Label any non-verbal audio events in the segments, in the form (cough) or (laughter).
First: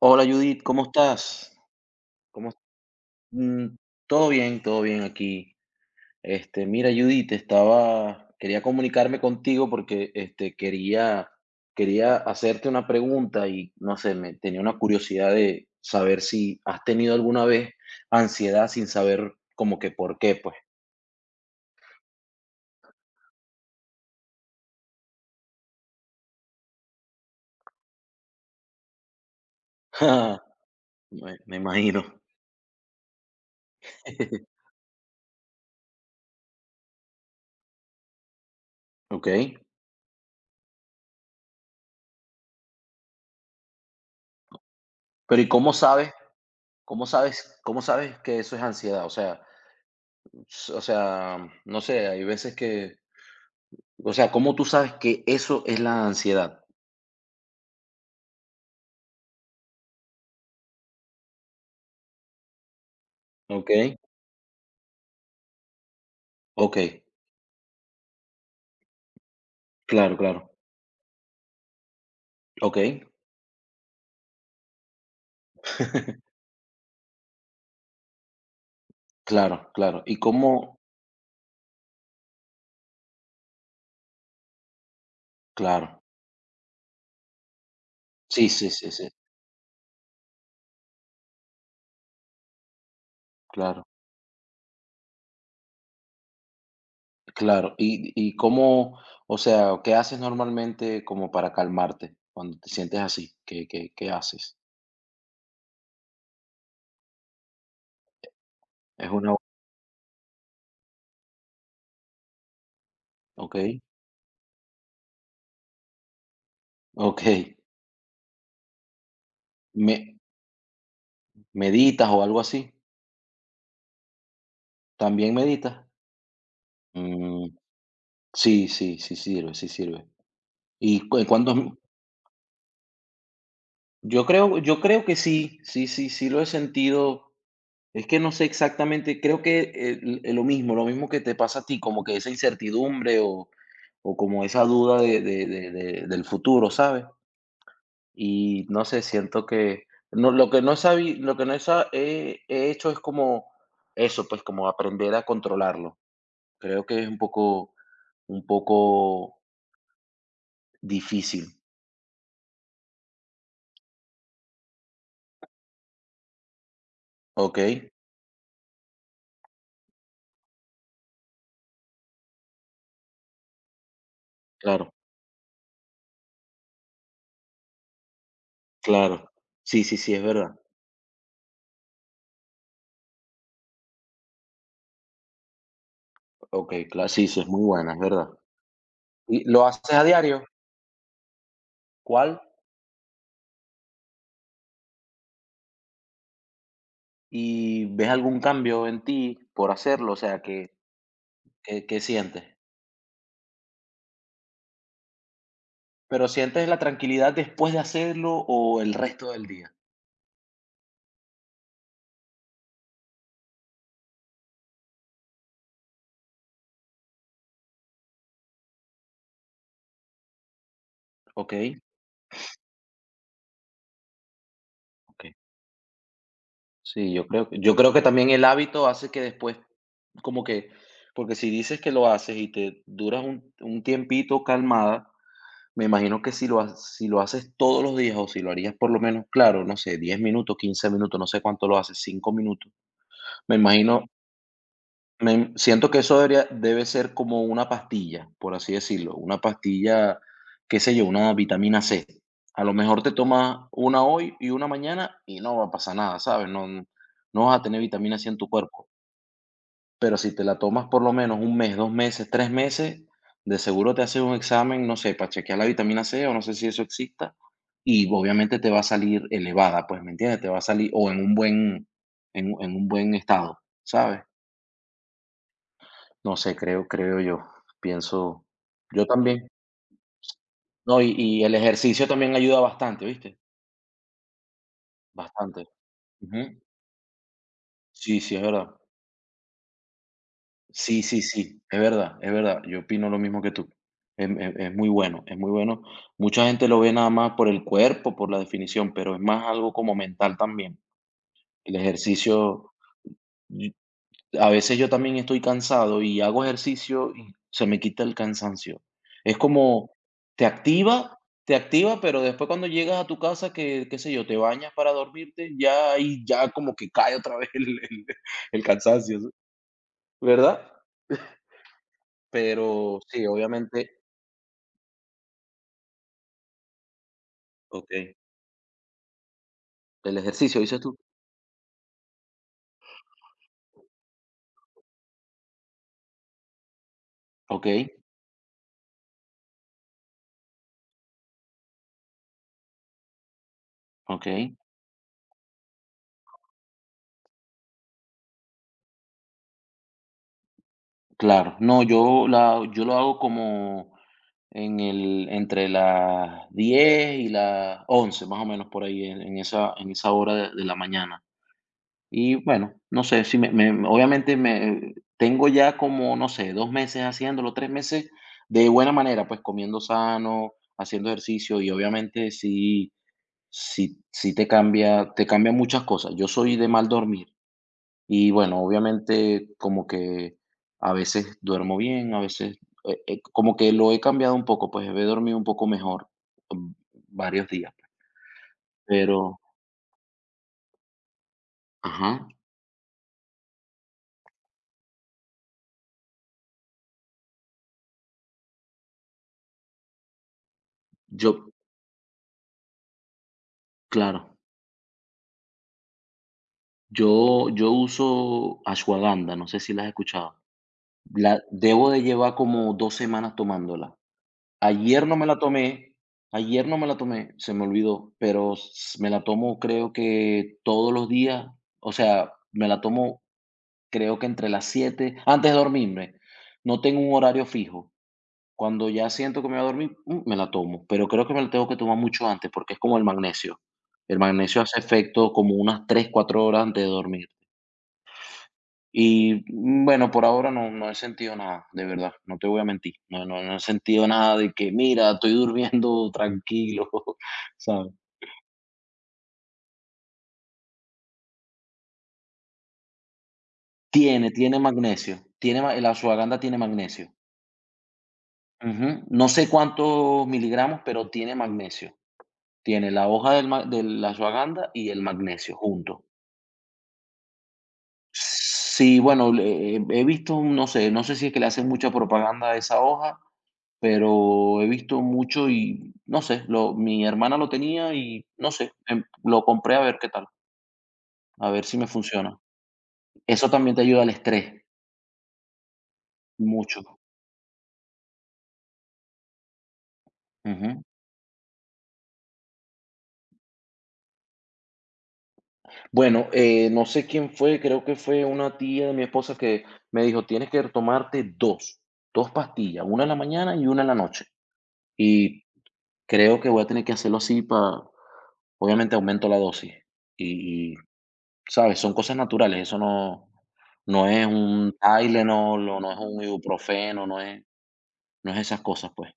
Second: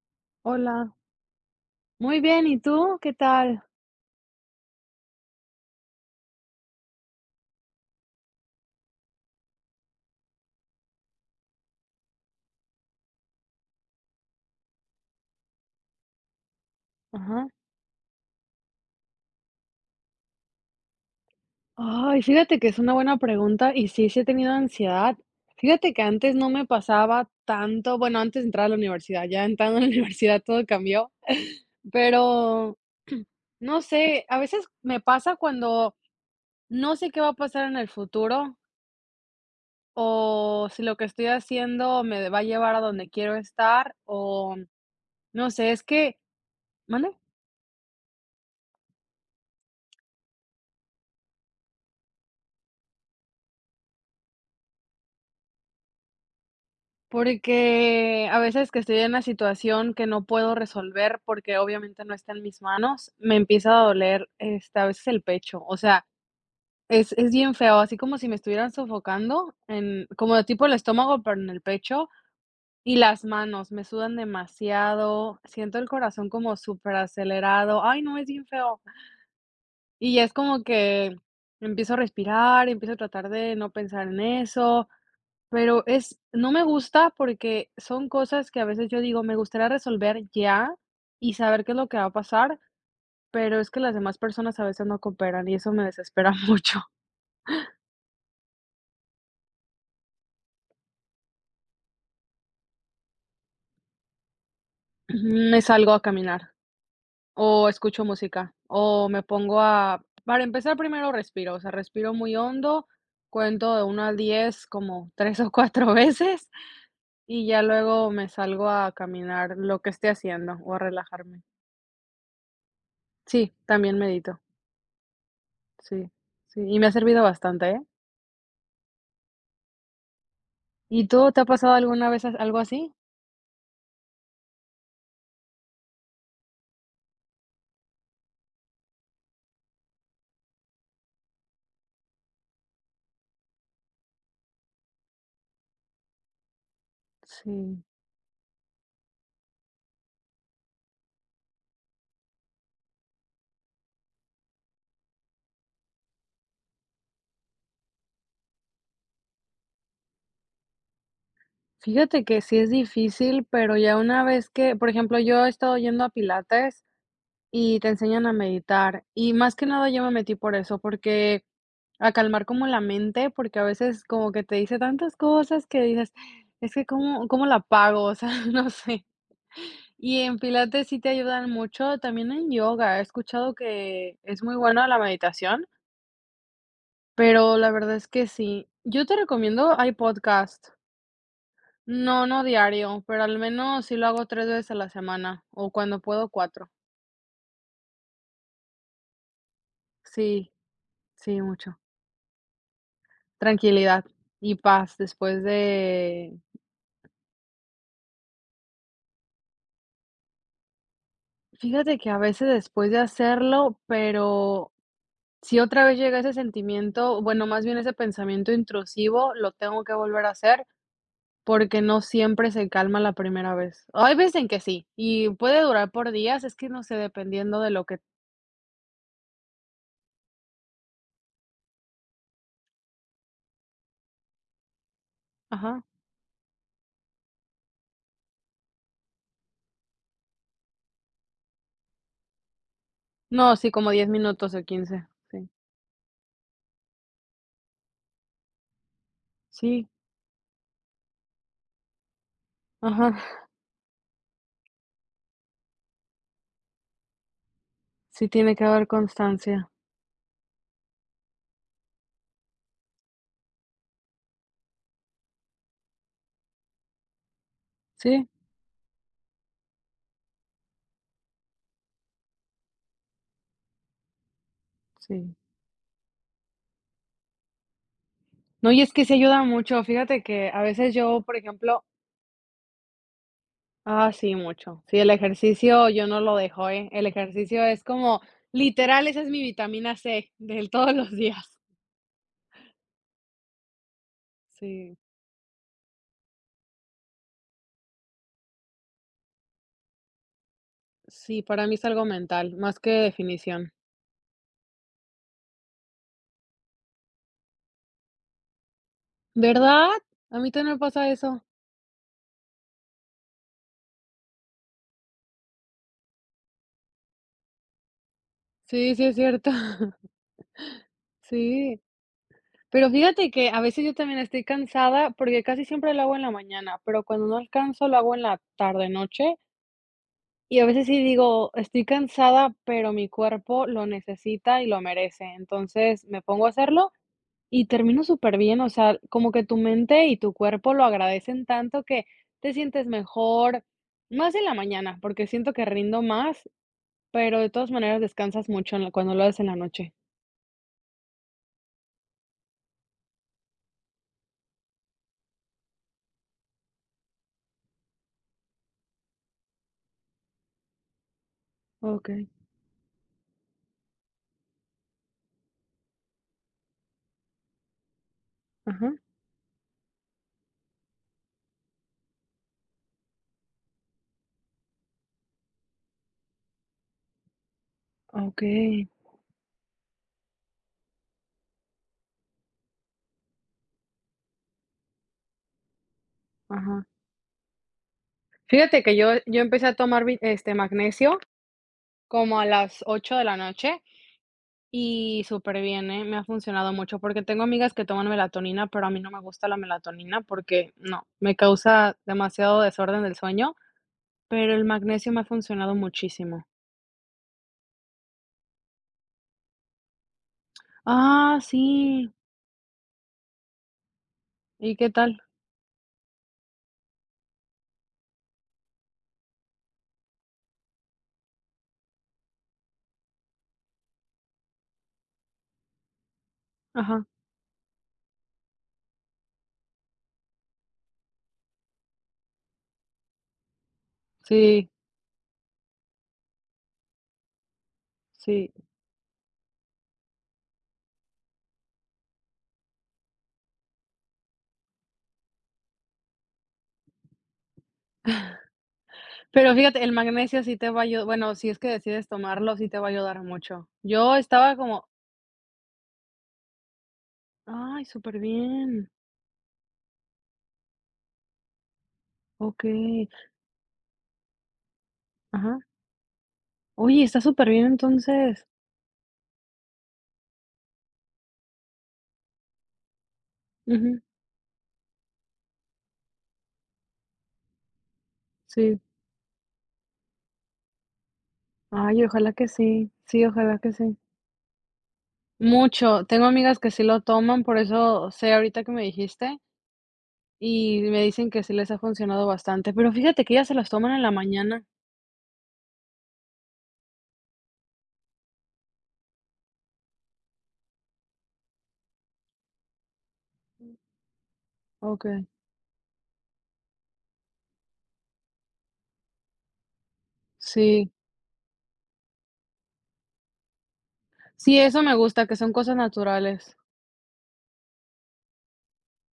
Hola Judith, ¿cómo Hola, estás? muy bien, ¿Cómo ¿y tú? ¿Qué tal? mm, todo bien aquí. Mira Judith, quería comunicarme contigo porque quería hacerte una pregunta y no sé, me tenía una curiosidad de saber si has tenido alguna Ajá. vez ansiedad sin saber como que por qué, pues. Ay, fíjate que es una buena pregunta y sí, sí he tenido ansiedad. Fíjate que antes no me pasaba tanto, bueno, antes de entrar a la universidad, ya entrando a la (laughs) (laughs) universidad todo cambió, Me (laughs) imagino. pero (clears throat) no sé, a (laughs) veces me pasa cuando no sé qué va a pasar en el futuro Ok. o si lo que estoy haciendo me va a llevar a donde quiero estar o Pero ¿y no sé, cómo es sabes? que, ¿Cómo ¿mande? sabes? ¿Cómo sabes que eso es ansiedad? O sea, no sé, hay veces que, o sea, ¿cómo tú sabes que eso es la ansiedad? Porque a veces que estoy en una situación que no puedo resolver, porque obviamente no está en mis manos, me ¿Ok? empieza a doler, este, a veces el pecho. O sea, Ok, es bien feo, así como si me estuvieran sofocando en claro, como de claro, tipo el estómago, pero en el pecho ok. y las manos me sudan demasiado, siento el corazón (laughs) como súper acelerado. Ay, no, es bien feo. Claro, claro. ¿Y Y es como cómo? que empiezo a respirar, empiezo a tratar de no pensar en eso, pero Claro. es no me gusta porque son Sí, cosas que a sí, veces sí, yo sí. digo: "Me gustaría resolver ya y saber qué es lo que va a pasar", pero es que Claro, las demás personas a veces no cooperan y eso me desespera (laughs) mucho. claro. ¿Y cómo? O sea, ¿qué haces normalmente como para calmarte cuando te sientes así? ¿Qué haces? Me salgo a caminar o escucho música o Es me una, pongo a para empezar, primero respiro, o sea, respiro muy hondo, cuento ok, de 1 a 10 como 3 o 4 (laughs) veces ok. y ya luego me salgo a caminar lo que esté ¿Me haciendo o a relajarme. meditas o algo así? Sí, también medito. ¿También meditas? Sí, sí, y me ha servido Mm, bastante, ¿eh? sí, sí sirve, sí sirve. ¿Y ¿Y cu tú te ha cuántos? pasado alguna vez as algo así? Yo creo que sí, sí, sí, sí lo he sentido. Es que no sé exactamente, creo que, l lo mismo, lo mismo que te pasa a ti, como que esa incertidumbre o como esa duda de del futuro, ¿sabes? Sí. Y no sé, siento que no, lo que no sabí lo que no sa he hecho es como eso, pues, como aprender a controlarlo. Creo que es un poco, un poco, difícil. Fíjate que sí es difícil, pero ya una vez que, por ejemplo, yo he estado yendo a pilates Okey, y te enseñan a meditar, y más que nada yo me metí por eso, porque a calmar como la mente, porque a veces como que te dice claro, tantas cosas que dices: "Es que, ¿cómo la pago, o sea, (laughs) no sé". claro. Sí, sí, sí, Y es en verdad. pilates sí te ayudan mucho, también en yoga, he escuchado que es muy buena la meditación. Okey, claro, sí, sí, es Pero muy la buena, verdad es es que verdad. sí. Yo te ¿Y lo recomiendo, hay haces a diario? podcast. No, ¿Cuál? no diario, pero al menos sí lo hago 3 veces a la semana, o cuando puedo cuatro. ¿Y ves algún cambio en ti por hacerlo? O sea, Sí, ¿qué sí, mucho. qué qué sientes? Tranquilidad y paz después ¿Pero de sientes la tranquilidad después de hacerlo o el resto del día? fíjate que a veces después de hacerlo, pero si otra vez llega ese sentimiento, bueno, más bien ese pensamiento intrusivo, lo tengo que volver a hacer, Okey, porque no siempre se calma la primera vez. Hay veces en que sí, y okey. puede durar por días, es que no sé, Sí, yo creo dependiendo de yo lo creo que que también el hábito hace que después, como que, porque si dices que lo haces y te duras un tiempito calmada, ajá. me imagino que si lo ha si lo haces todos los días o si lo harías por lo menos, claro, no sé, 10 minutos, 15 minutos, no sé cuánto lo haces, 5 minutos. Me No, sí, como imagino, 10 minutos o 15. Sí. me siento que eso debería, debe ser como una pastilla, por así decirlo, una Sí, pastilla, qué sé yo, una vitamina C. A lo mejor te ajá, tomas una hoy y una mañana y no va a pasar nada, ¿sabes? No, no vas a tener vitamina C sí en tu tiene que haber cuerpo, constancia. pero si te la tomas por lo menos un mes, 2 meses, 3 meses, de seguro te haces un examen, no sé, para chequear la vitamina C, o no sé si eso exista, y Sí, obviamente te va a salir elevada, pues, ¿me entiendes? Te va a salir o en un buen, en un buen estado, ¿sabes? sí. No sé, creo yo. Pienso No, y es yo que sí ayuda también. mucho. Fíjate que a veces No, y yo, por el ejemplo ejercicio también ayuda bastante, ¿viste? ah, sí, mucho. Sí, el Bastante. ejercicio yo no lo Ujú. dejo, ¿eh? El ejercicio es Sí, como, sí, es verdad. literal, esa es mi vitamina C del todos Sí, los sí, días. sí, es verdad, es verdad. Yo opino lo mismo que tú. Es muy Sí, bueno, es muy bueno. Mucha gente lo ve nada más por el cuerpo, por la definición, pero es más algo como mental también. sí, para mí El es algo mental, ejercicio, más que definición. a veces yo también estoy cansado y hago ejercicio y se me quita el cansancio. Es como ¿Verdad? A te mí también me pasa activa, eso. te activa, pero después cuando llegas a tu casa que, qué sé yo, te bañas para dormirte, ya ahí ya como que cae otra vez (laughs) el Sí, sí es cansancio, cierto. (laughs) ¿verdad? Sí. Pero Pero sí, fíjate que a veces yo obviamente, también estoy cansada, porque casi siempre lo hago en la mañana, pero cuando no alcanzo, ok. lo hago en la tarde noche, El y ejercicio, a dices veces tú. sí digo: "Estoy cansada, pero mi cuerpo lo necesita y lo merece". Entonces, me pongo a hacerlo y Ok, termino súper bien, o sea, como que tu mente y tu cuerpo lo agradecen tanto que te sientes mejor, ok. más en la mañana, porque siento que rindo más, pero de todas maneras descansas mucho en la cuando lo haces en la noche. Claro. No, yo lo hago como en el, entre las 10 y las 11 más o menos, por ahí, en esa, en esa hora de la mañana. Okey. Y bueno, no sé, si me obviamente me tengo ya como, no sé, 2 meses haciéndolo, 3 meses de Ajá. buena manera, pues, comiendo sano, haciendo ejercicio y obviamente sí, sí te cambia, te cambia muchas cosas. Yo soy de mal dormir, y bueno, Okey. obviamente como que a veces duermo bien, a veces, como que lo he cambiado un poco, pues, he dormido un poco mejor, mm, Ajá. varios días, Fíjate que yo pero yo empecé a tomar vi este, magnesio ajá, como a las 8 de la noche y superbién, ¿eh? Me ha funcionado mucho, porque tengo amigas que toman melatonina, pero a mí no me gusta la melatonina porque no, me yo, causa demasiado desorden del sueño, claro, pero el magnesio me ha funcionado muchísimo. yo uso ashwagandha, no sé si la has escuchado. Ah, La debo de sí, llevar como 2 semanas tomándola. ¿y qué Ayer no tal? me la tomé, se me olvidó, pero s me la tomo creo que todos los días, o sea, me la tomo creo que entre las 7 antes de dormirme, no tengo Ajá, un horario fijo. Cuando ya siento que me voy a dormir, me la tomo, pero creo que me la tengo que tomar mucho antes porque es como el magnesio. El magnesio sí, hace efecto como unas 3 o 4 horas antes de dormir. sí. Y bueno, por ahora no, no he sentido nada, de verdad, no te voy a mentir. No, no, no he sentido nada de que, mira, estoy durmiendo tranquilo, (laughs) ¿sabes? Pero fíjate, el magnesio sí te va a ayudar, bueno, si es que decides tomarlo, sí te va a ayudar mucho. Yo Tiene, estaba tiene como: magnesio, tiene, la ashwagandha tiene magnesio. "Ay, súper bien, Ujú, no sé cuántos miligramos, pero tiene magnesio. Tiene la okey". hoja del ma de la ashwagandha y el magnesio Ajá. junto. Oye, está súper bien entonces. Sí, bueno, le he visto, no sé, no sé si es que le hacen mucha propaganda a esa hoja, Ujú, pero he visto mucho y no sé, lo mi hermana lo tenía y no sé, sí. Lo compré a ver qué tal, a ver si me Ay, ojalá funciona. que sí. Sí, Eso ojalá que también te sí. ayuda al estrés, Mucho. Tengo amigas que mucho. sí lo toman, por eso sé ahorita que me dijiste, y Ujú. me dicen que sí les ha funcionado bastante. Pero fíjate que ellas se las toman en la mañana. Bueno, no sé quién fue, creo que fue una tía de mi esposa que me dijo: "Tienes que tomarte dos, 2 pastillas, una en la mañana y una en la noche". Okey. Y creo que voy a tener que hacerlo así para, obviamente, aumento la dosis y, Sí. ¿sabes? Son cosas naturales, eso no, no es Sí, un eso me gusta, que son Tylenol cosas o no es un naturales. ibuprofeno, no es, no es esas cosas, pues.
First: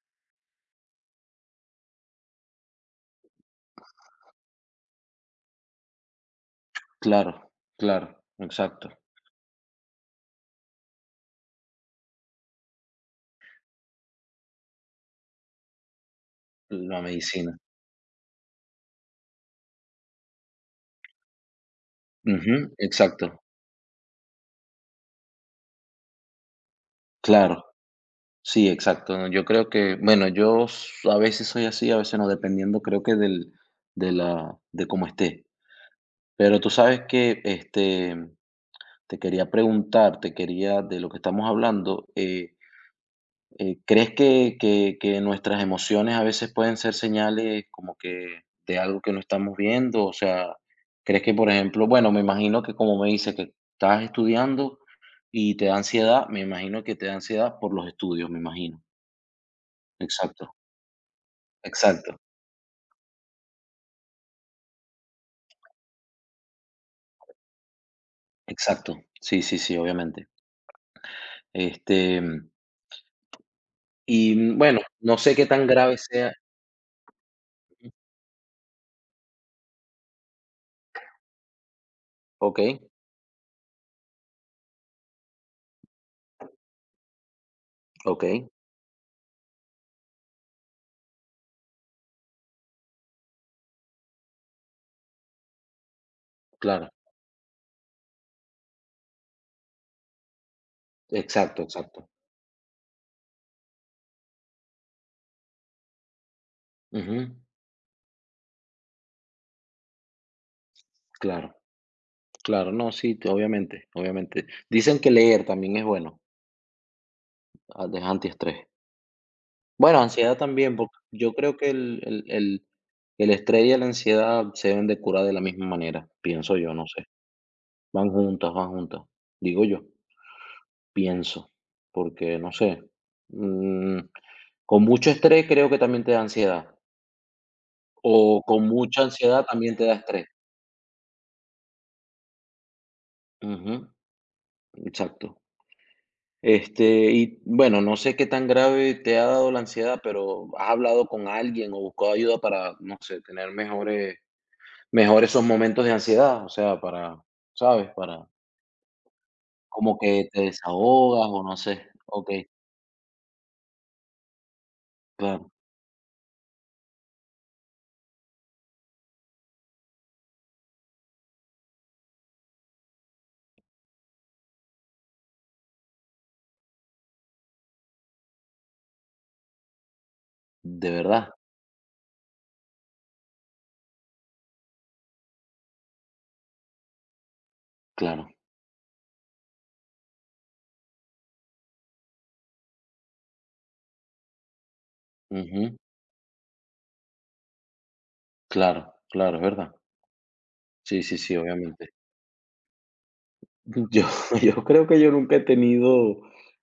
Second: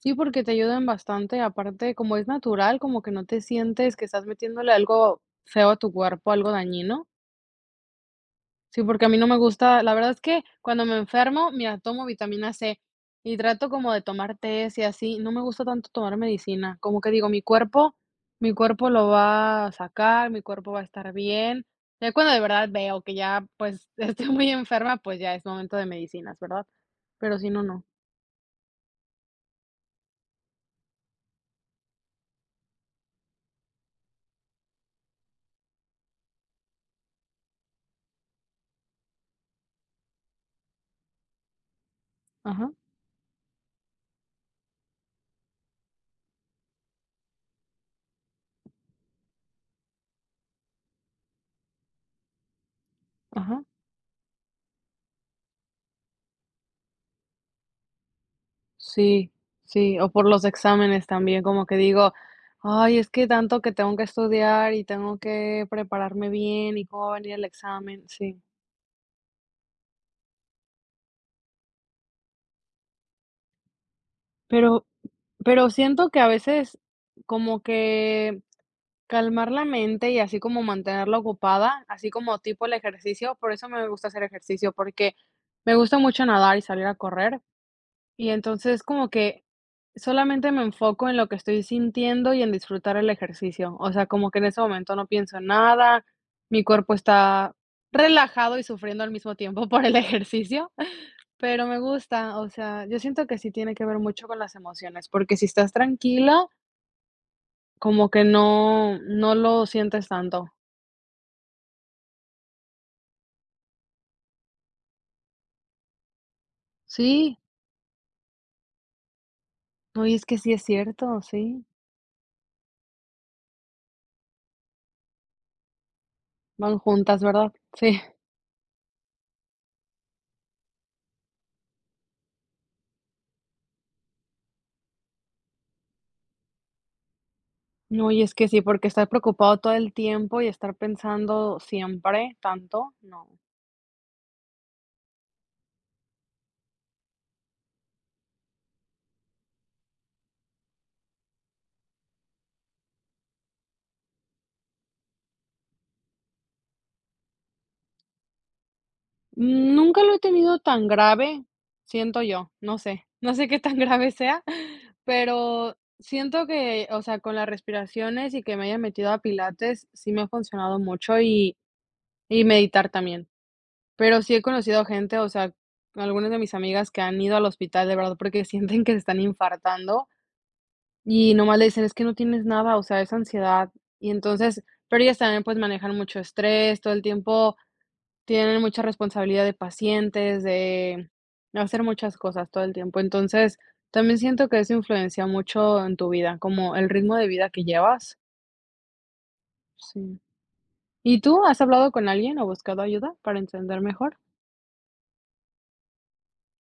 Sí, porque te ayudan bastante, aparte, como es natural, como que no te sientes que estás metiéndole algo feo a tu cuerpo, algo dañino. Claro, claro, Sí, exacto, porque a mí no me gusta, la verdad es que cuando me enfermo, mira, tomo vitamina C y trato como de tomar tés y así, no me gusta tanto tomar medicina, como la que digo, mi medicina. cuerpo mi cuerpo lo va a sacar, mi cuerpo va a estar bien. Ya cuando de Ujú, verdad veo que exacto, ya, pues, (laughs) estoy muy enferma, pues, ya es momento de medicinas, ¿verdad? Pero si no, claro, no. sí, exacto. No, yo creo que, bueno, yo s a veces soy así, a veces no, dependiendo creo que del, de cómo esté. Pero tú sabes que, te quería preguntar, te quería de lo que estamos hablando, Ajá, ¿crees que, que nuestras emociones a veces pueden ser señales como que de algo que no estamos viendo? O sea, ¿crees que, por ejemplo, bueno, me imagino que como me dices que ajá. estás estudiando y te da ansiedad, me imagino que te da ansiedad por los estudios, me imagino. Sí, sí, o por Exacto, los exámenes también, como que digo: exacto, "Ay, es que tanto que tengo que estudiar y tengo que prepararme bien y cómo va a venir el examen", sí. exacto. Sí, sí, sí, obviamente. Este, y bueno, Pero no sé qué tan pero grave siento que a sea. veces como que calmar la mente y así como mantenerla ocupada, así como Ok, tipo el ejercicio, por eso me gusta hacer ejercicio, porque me gusta mucho nadar y salir a correr, y ok, entonces como que solamente me enfoco en lo que estoy sintiendo y en disfrutar el ejercicio. O sea, como que en ese momento no pienso en nada, mi claro. cuerpo está relajado y sufriendo al mismo tiempo (laughs) por el ejercicio, (laughs) Exacto, pero me exacto. gusta, o sea, yo siento que sí tiene que ver mucho con las emociones, porque si estás tranquila, Ujú, como que no lo sientes tanto. claro, claro, no, sí, t obviamente, obviamente. Dicen que leer también es bueno, Sí, ah, de antiestrés. Bueno, no y es ansiedad que sí es también, porque cierto, yo creo sí, que el el estrés y la ansiedad se deben de curar de la misma manera, pienso yo, van no sé. juntas, ¿verdad? Sí. Van juntas, digo yo, pienso, porque no sé, mm, con mucho estrés creo que también te da ansiedad, No, y es o que sí, con porque mucha estar ansiedad preocupado todo también te el da estrés. tiempo y estar pensando siempre tanto, no. Ujú, exacto. Este, y bueno, no sé qué tan grave te ha dado la ansiedad, pero ¿has hablado con alguien o buscado ayuda para, no sé, tener mejores, mejor esos momentos de ansiedad? O sea, para, ¿sabes? Para, como Nunca lo he que te tenido tan desahogas o grave, no sé. siento Ok, yo, no sé, (laughs) no sé qué tan grave sea, claro, pero siento que, o sea, con las respiraciones y que me haya metido a pilates, sí me ha funcionado mucho y meditar también. Pero sí he conocido gente, o sea, algunas de mis amigas que han ido al hospital, de verdad, porque (laughs) sienten que se están infartando. de verdad, Y nomás le dicen: "Es que no tienes nada, o sea, es ansiedad". Y entonces, pero ellas también, pues, manejan mucho estrés, todo el tiempo claro. tienen mucha responsabilidad de pacientes, de hacer muchas cosas todo el tiempo. Entonces, también siento que eso influencia Ujú, mucho en tu vida, como el ritmo de vida que llevas. claro, claro, es verdad. Sí. Sí, sí, ¿Y sí, tú has hablado obviamente. con alguien o buscado ayuda para entender Yo, mejor? (laughs) yo creo que yo nunca he tenido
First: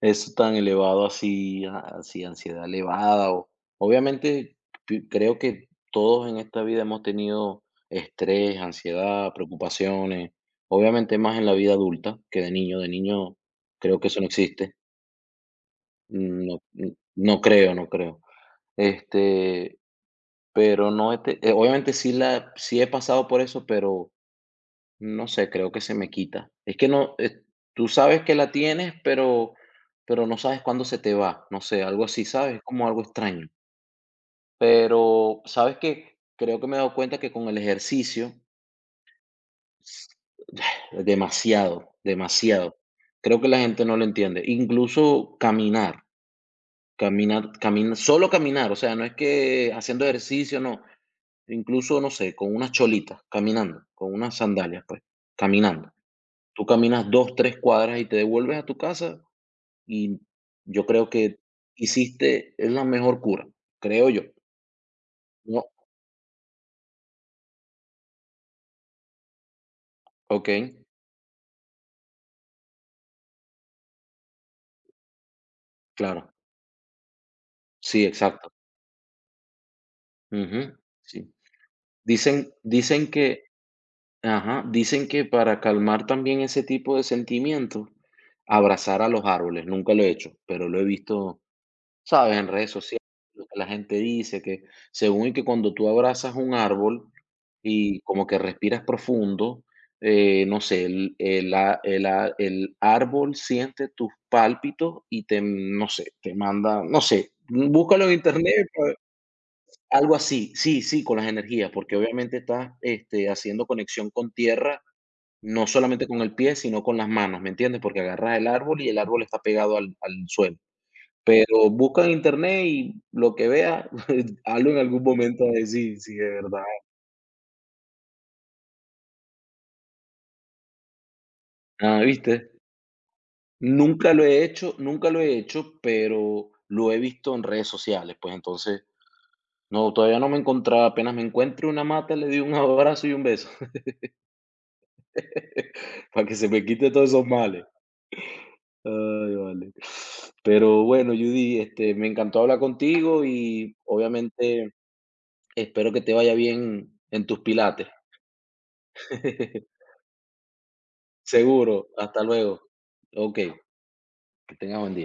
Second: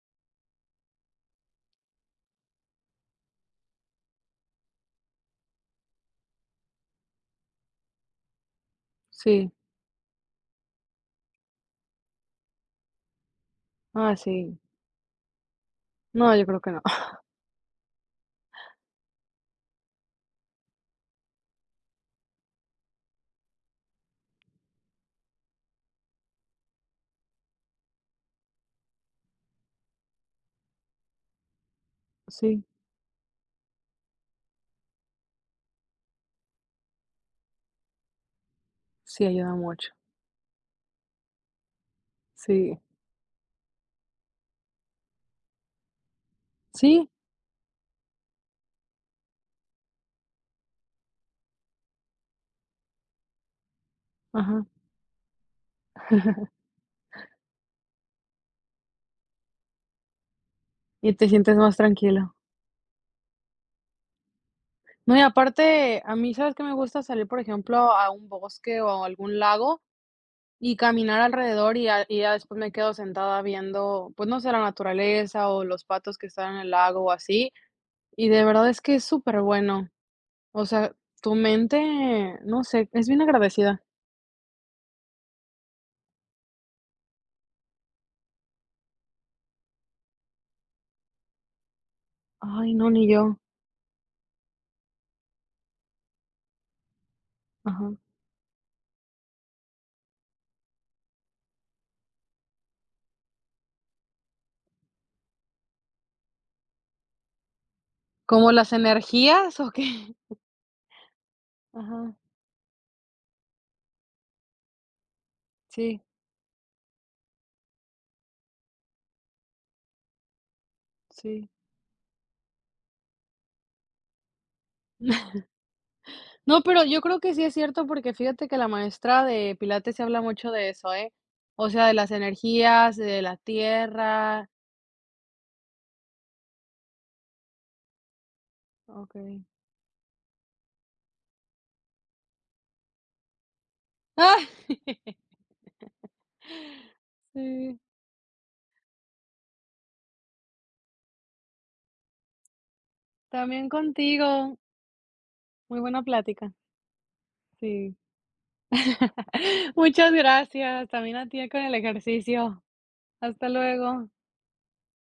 eso tan elevado así, así, ansiedad elevada. Obviamente, creo que todos en esta vida hemos tenido estrés, ansiedad, Sí. preocupaciones. Obviamente más en la vida adulta que de niño. De niño creo que Ah, eso no sí. existe. No, yo No, creo que no. (laughs) No creo, no creo. Este, pero no, obviamente sí la, sí he pasado por eso, pero no sé, creo que se me quita. Es que no, tú sabes que la tienes, pero no sabes cuándo se te va. No sé, algo así, ¿sabes? Es Sí, como algo extraño. Pero, ¿sabes qué? Creo que me he dado cuenta que con el ejercicio, sí ayuda mucho. s- demasiado, demasiado. Sí. Creo que la gente no lo entiende. Incluso caminar, Sí, caminar, caminar, solo caminar. O sea, no es que haciendo ejercicio, no. Incluso, no sé, con unas cholitas, caminando, con unas ajá. sandalias, pues, caminando. Tú caminas 2 3 cuadras y te devuelves a tu casa, y yo creo Y te que sientes más tranquilo. hiciste es la mejor cura, creo yo. No, y No, aparte, a mí, ¿sabes qué? Me gusta salir, por ejemplo, a un bosque o a algún lago okey, y caminar alrededor y ya después me quedo sentada viendo, pues, no sé, la naturaleza o los patos que claro. están en el lago o así, Sí, y de exacto. verdad es que es súper bueno. O Ujú, sea, sí. tu mente, Dicen no sé, es dicen bien que, agradecida. ajá, dicen que para calmar también ese tipo de sentimientos, abrazar a los árboles, nunca lo he hecho, pero lo he visto. ¿Sabes? En redes Ay, no, sociales, ni yo. lo que la gente dice, que según y que cuando tú abrazas un árbol Ajá. y como que respiras profundo, no sé, el a el árbol siente tus pálpitos y te, no sé, te manda, no sé, búscalo en ¿Como internet, las pues, energías o algo qué? así. Sí, sí, con las energías, porque Ajá. obviamente estás, este, haciendo conexión con tierra, no Sí, solamente con el pie, sino con las manos, ¿me entiendes? Porque agarras el árbol y el árbol está pegado al suelo. sí. Pero busca en internet y lo que vea, (laughs) algo en algún momento va a decir, sí, de No, verdad. pero yo creo que sí es cierto, porque fíjate que la maestra de pilates se habla mucho de eso, ¿eh? O sea, de Ah, las ¿viste? energías, de la Nunca lo he tierra. hecho, nunca lo he hecho, pero lo he visto en redes sociales, pues, entonces, Okey. no, todavía no me he encontrado, apenas me encuentro una mata, le doy un (laughs) abrazo y un beso, (laughs) (laughs) para que se me quite todos esos males. Sí, Ay, vale. Pero bueno, Judy, este, me encantó hablar contigo también y contigo. obviamente Muy espero que buena te vaya plática. bien en tus pilates. Sí. (laughs) (laughs) Muchas gracias. También a ti con el Seguro, hasta luego. ejercicio. Ok, Hasta luego. que tengas buen día.